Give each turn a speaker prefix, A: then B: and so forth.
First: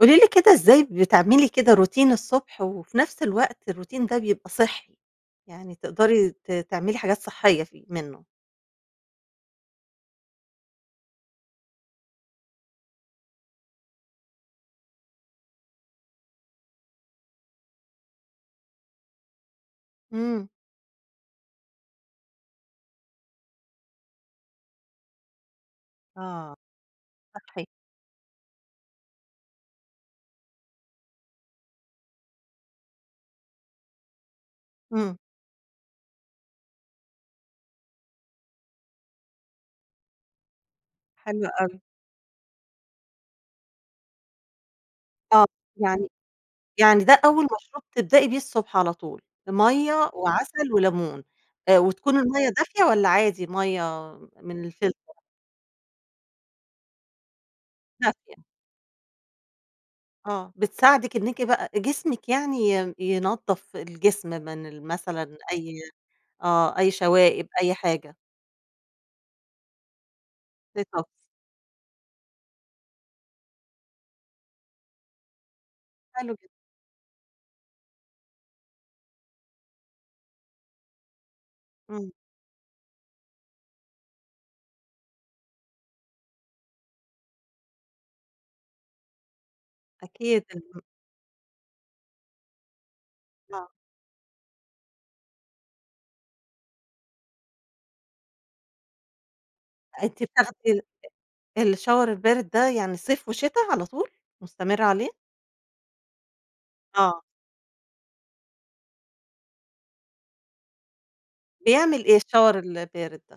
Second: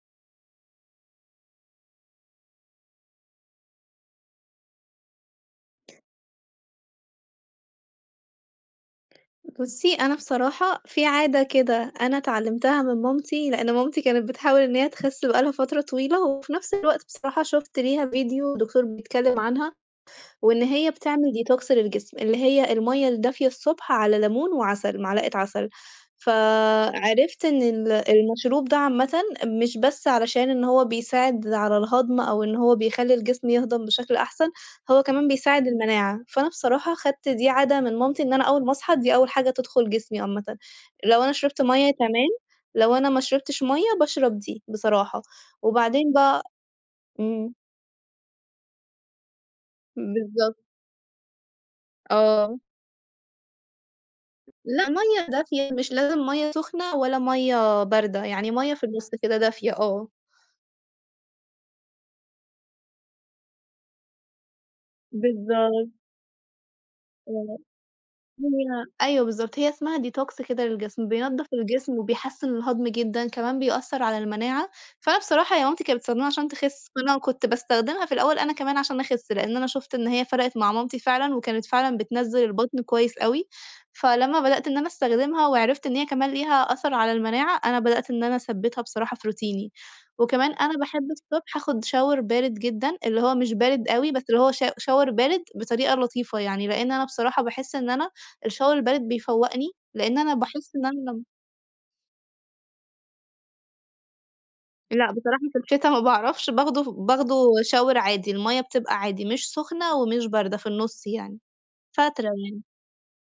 A: قولي لي كده ازاي بتعملي كده روتين الصبح وفي نفس الوقت الروتين ده بيبقى صحّي؟ يعني تقدري ت تعملي حاجات صحّية فيه منّه؟
B: بُصّي، أنا بصراحة في عادة كده، أنا اتعلمتها من مامتي، لإن مامتي كانت بتحاول إن هي تخس بقى لها فترة طويلة، وفي نفس الوقت بصراحة شفت ليها فيديو دكتور بيتكلم عنها،
A: إمم.
B: وإن هي بتعمل ديتوكس للجسم، اللي هي المَيّة الدافية الصبح على لَمون وعسل، معلقة عسل.
A: آه.
B: فعرفت إن
A: صحي.
B: ال المشروب ده عامةً مش بس علشان إن هو بيساعد على الهضم، أو إن هو بيخلّي الجسم يهضم بشكل أحسن، هو
A: إمم.
B: كمان بيساعد المناعة. فأنا بصراحة خدت دي عادة من مامتي إن أنا أول ما اصحى، دي أول حاجة تدخل جسمي عامةً، لو أنا
A: حلو
B: شربت
A: أوي.
B: مَيّة تمام، لو أنا ما شربتش مَيّة باشرب دي، بصراحة،
A: آه، يعني
B: وبعدين بقى
A: يعني ده أول
B: إمم.
A: مشروب تبدأي بيه الصبح على طول، مَيّة
B: بالضبط.
A: وعسل ولَمون آآ، وتكون المَيّة
B: آه.
A: دافية والّا عادي مَيّة من
B: لأ،
A: الفلتر؟
B: مَيّة دافية مش لازم مَيّة سخنة ولا مَيّة باردة،
A: دافية.
B: يعني مَيّة في النُص كده دافية آه.
A: آه، بتساعدِك إنِّكِ بقى جسمِك يعني ي ينضف الجسم من ال مثلًا أي
B: بالضبط.
A: آه، أي شوائب
B: آه،
A: أي حاجة.
B: لأ، أيوه بالضبط. هي اسمها ديتوكس كده
A: ديتوكس.
B: للجسم. بينضف الجسم وبيحسّن الهضم جدًا، كمان بيأثّر على المناعة. فأنا بصراحة هي مامتي كانت بتستخدمه
A: حلو جدًا.
B: عشان تخس، فأنا كنت باستخدمها في الأول أنا كمان عشان اخس، لإن أنا شُفت إن هي فرقت مع مامتي فعلًا وكانت فعلًا
A: إمم.
B: بتنزّل البطن كويس أوي، فلمّا بدأت إن أنا استخدمها وعرفت إن هي كمان ليها أثر على المناعة، أنا بدأت إن أنا اثبتها بصراحة في روتيني.
A: أكيد،
B: وكمان أنا
A: الم
B: باحب الصبح اخُد شاور بارد جدًا، اللي هو مش
A: نعم.
B: بارد أوي، بس اللي هو شا شاور بارد بطريقة لطيفة يعني، لإن أنا بصراحة باحس إن أنا الشاور البارد بيفوقني لإن
A: أنتِ
B: أنا
A: بتاخدي
B: باحس إن أنا لم
A: ال الشاور البارد ده يعني صيف وشتا على طول؟ مُستمرة
B: لأ،
A: عليه؟
B: بصراحة في الشتا ما باعرفش باخده ف
A: آه.
B: باخده شاور عادي المَيّة بتبقى عادي مش سُخنة، ومش باردة في النُص يعني،
A: بيعمل إيه
B: فاترة
A: الشاور
B: يعني.
A: البارد ده؟